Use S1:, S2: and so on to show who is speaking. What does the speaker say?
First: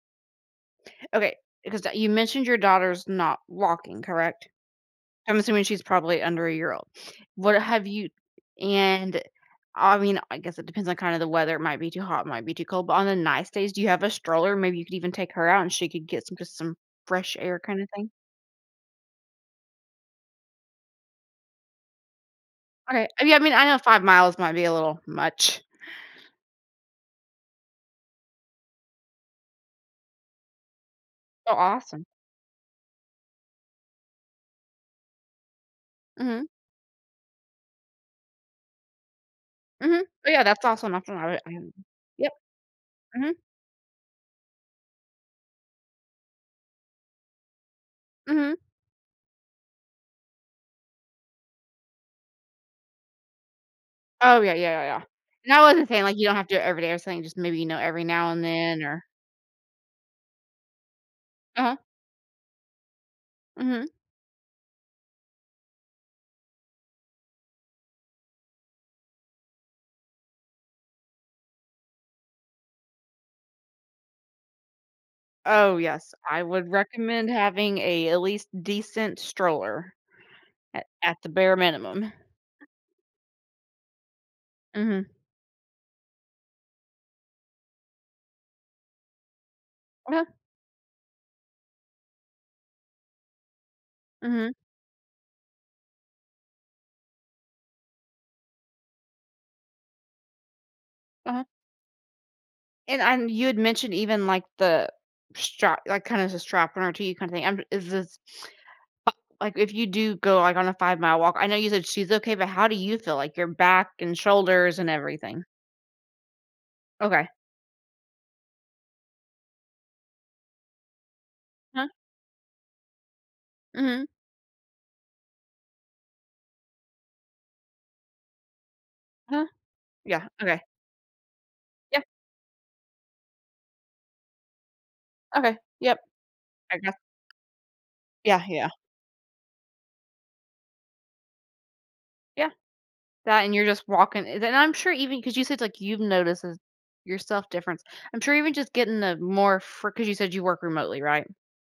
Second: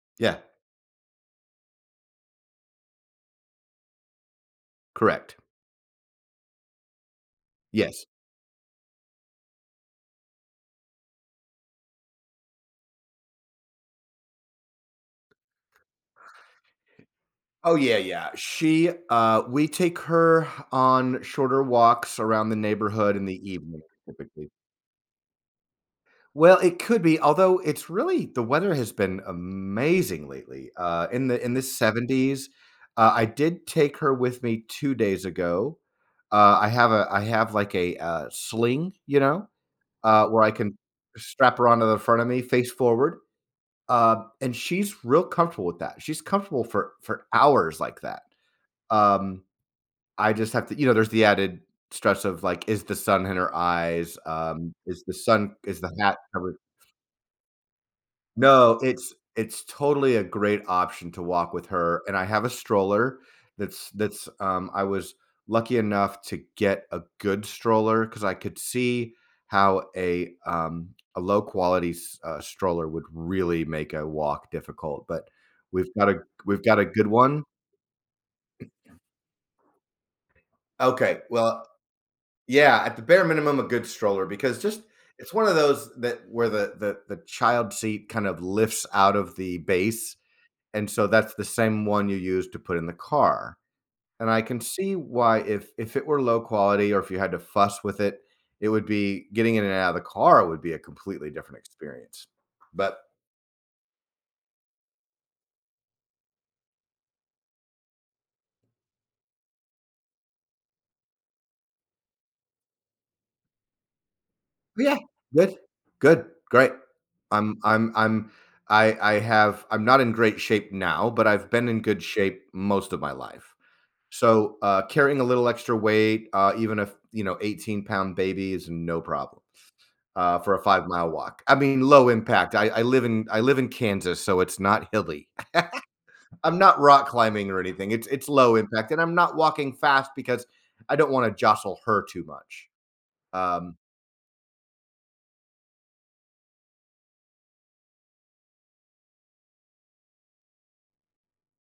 S1: Yeah.
S2: Okay. Because d you mentioned your daughter's not walking, correct?
S1: Correct.
S2: I'm assuming she's probably under a year old. What have
S1: Yes.
S2: you and, I mean, I guess it depends on, kind of, the weather- it might be too hot, it might be too cold- but on the nice days, do you have a stroller? Maybe you could even take her out, and she could get some just some fresh air,
S1: Oh,
S2: kinda
S1: yeah,
S2: thing?
S1: yeah. She, uh we take her on shorter walks around the
S2: Okay.
S1: neighborhood, in
S2: Yeah,
S1: the
S2: I mean, I know
S1: evening,
S2: 5 miles
S1: typically.
S2: might be a little much.
S1: Well, it could be, although it's really the weather has been amazing lately, uh, in the
S2: Oh,
S1: in the
S2: awesome.
S1: 70s. Uh, I did take her with me 2 days ago.
S2: Mhm.
S1: Uh, I have a I have, like, a, uh, sling, you know?
S2: Mhm.
S1: Uh,
S2: Oh,
S1: where
S2: yeah,
S1: I
S2: that's
S1: can
S2: awesome.
S1: strap her
S2: [unintelligible]
S1: onto the front of
S2: Yep.
S1: me, face forward.
S2: Mhm.
S1: Um, and she's real comfortable with that. She's comfortable for for hours like that.
S2: Mhm.
S1: Um, I just have to you know, there's the added stress of, like, is the sun in her eyes,
S2: Oh, yeah,
S1: um,
S2: yeah, yeah, yeah.
S1: is the sun
S2: No, I
S1: is
S2: wasn't
S1: the
S2: saying, like
S1: hat
S2: you don't have to
S1: covering
S2: do it every day or something, just maybe, you know, every now and
S1: No,
S2: then, or
S1: it's it's totally a great option to walk with
S2: Uh-huh.
S1: her, and I have a stroller, that's
S2: Mhm.
S1: that's, um I was lucky enough to get a good stroller, 'cause I could see how a, um, a low quality s uh, stroller would really make a walk difficult, but
S2: Oh,
S1: we've got
S2: yes.
S1: a
S2: I
S1: we've
S2: would
S1: got a good
S2: recommend
S1: one.
S2: having a, at least, decent stroller, at at
S1: Okay,
S2: the bare
S1: well
S2: minimum.
S1: Yeah, at the bare minimum, a good stroller, because just
S2: Mhm.
S1: it's one of those that, where the the the child seat kind of lifts out of the base.
S2: Uh-huh.
S1: And so, that's the same one you use to put in the car. And I
S2: Mhm.
S1: can see why if if it were low quality, or if you had to fuss with it, it would be getting in and out of the car would be a completely
S2: Uh-huh.
S1: different experience. But
S2: And I'm you had mentioned, even, like, the strap like, kinda has a strap, an RT kinda thing. I'm is this a like, if you do go, like, on a five-mile walk I know you said she's okay, but how do you feel? Like, your back, and shoulders,
S1: Oh
S2: and
S1: yeah.
S2: everything.
S1: Good. Good. Great.
S2: Okay.
S1: I'm I'm I'm I I have I'm not in great shape now, but I've been in
S2: Uh-huh.
S1: good shape most of my life.
S2: Mhm.
S1: So, uh, carrying a little extra weight, uh, even if, you know, eighteen-pound baby is no problem.
S2: Uh-huh. Yeah,
S1: Uh, for
S2: okay.
S1: a five-mile walk. I mean,
S2: Yeah.
S1: low impact. I I live in I live in Kansas, so it's not hilly.
S2: Okay. Yep.
S1: I'm not
S2: I guess
S1: rock climbing or anything, it's it's
S2: Yeah,
S1: low
S2: yeah.
S1: impact, and I'm not walking fast, because I don't wanna jostle her too
S2: Yeah.
S1: much.
S2: That, and you're
S1: Um
S2: just walking and then I'm sure, even 'cause you said, like, you've noticed a yourself difference. I'm sure even just getting the more fri 'cause you said you work remotely, right?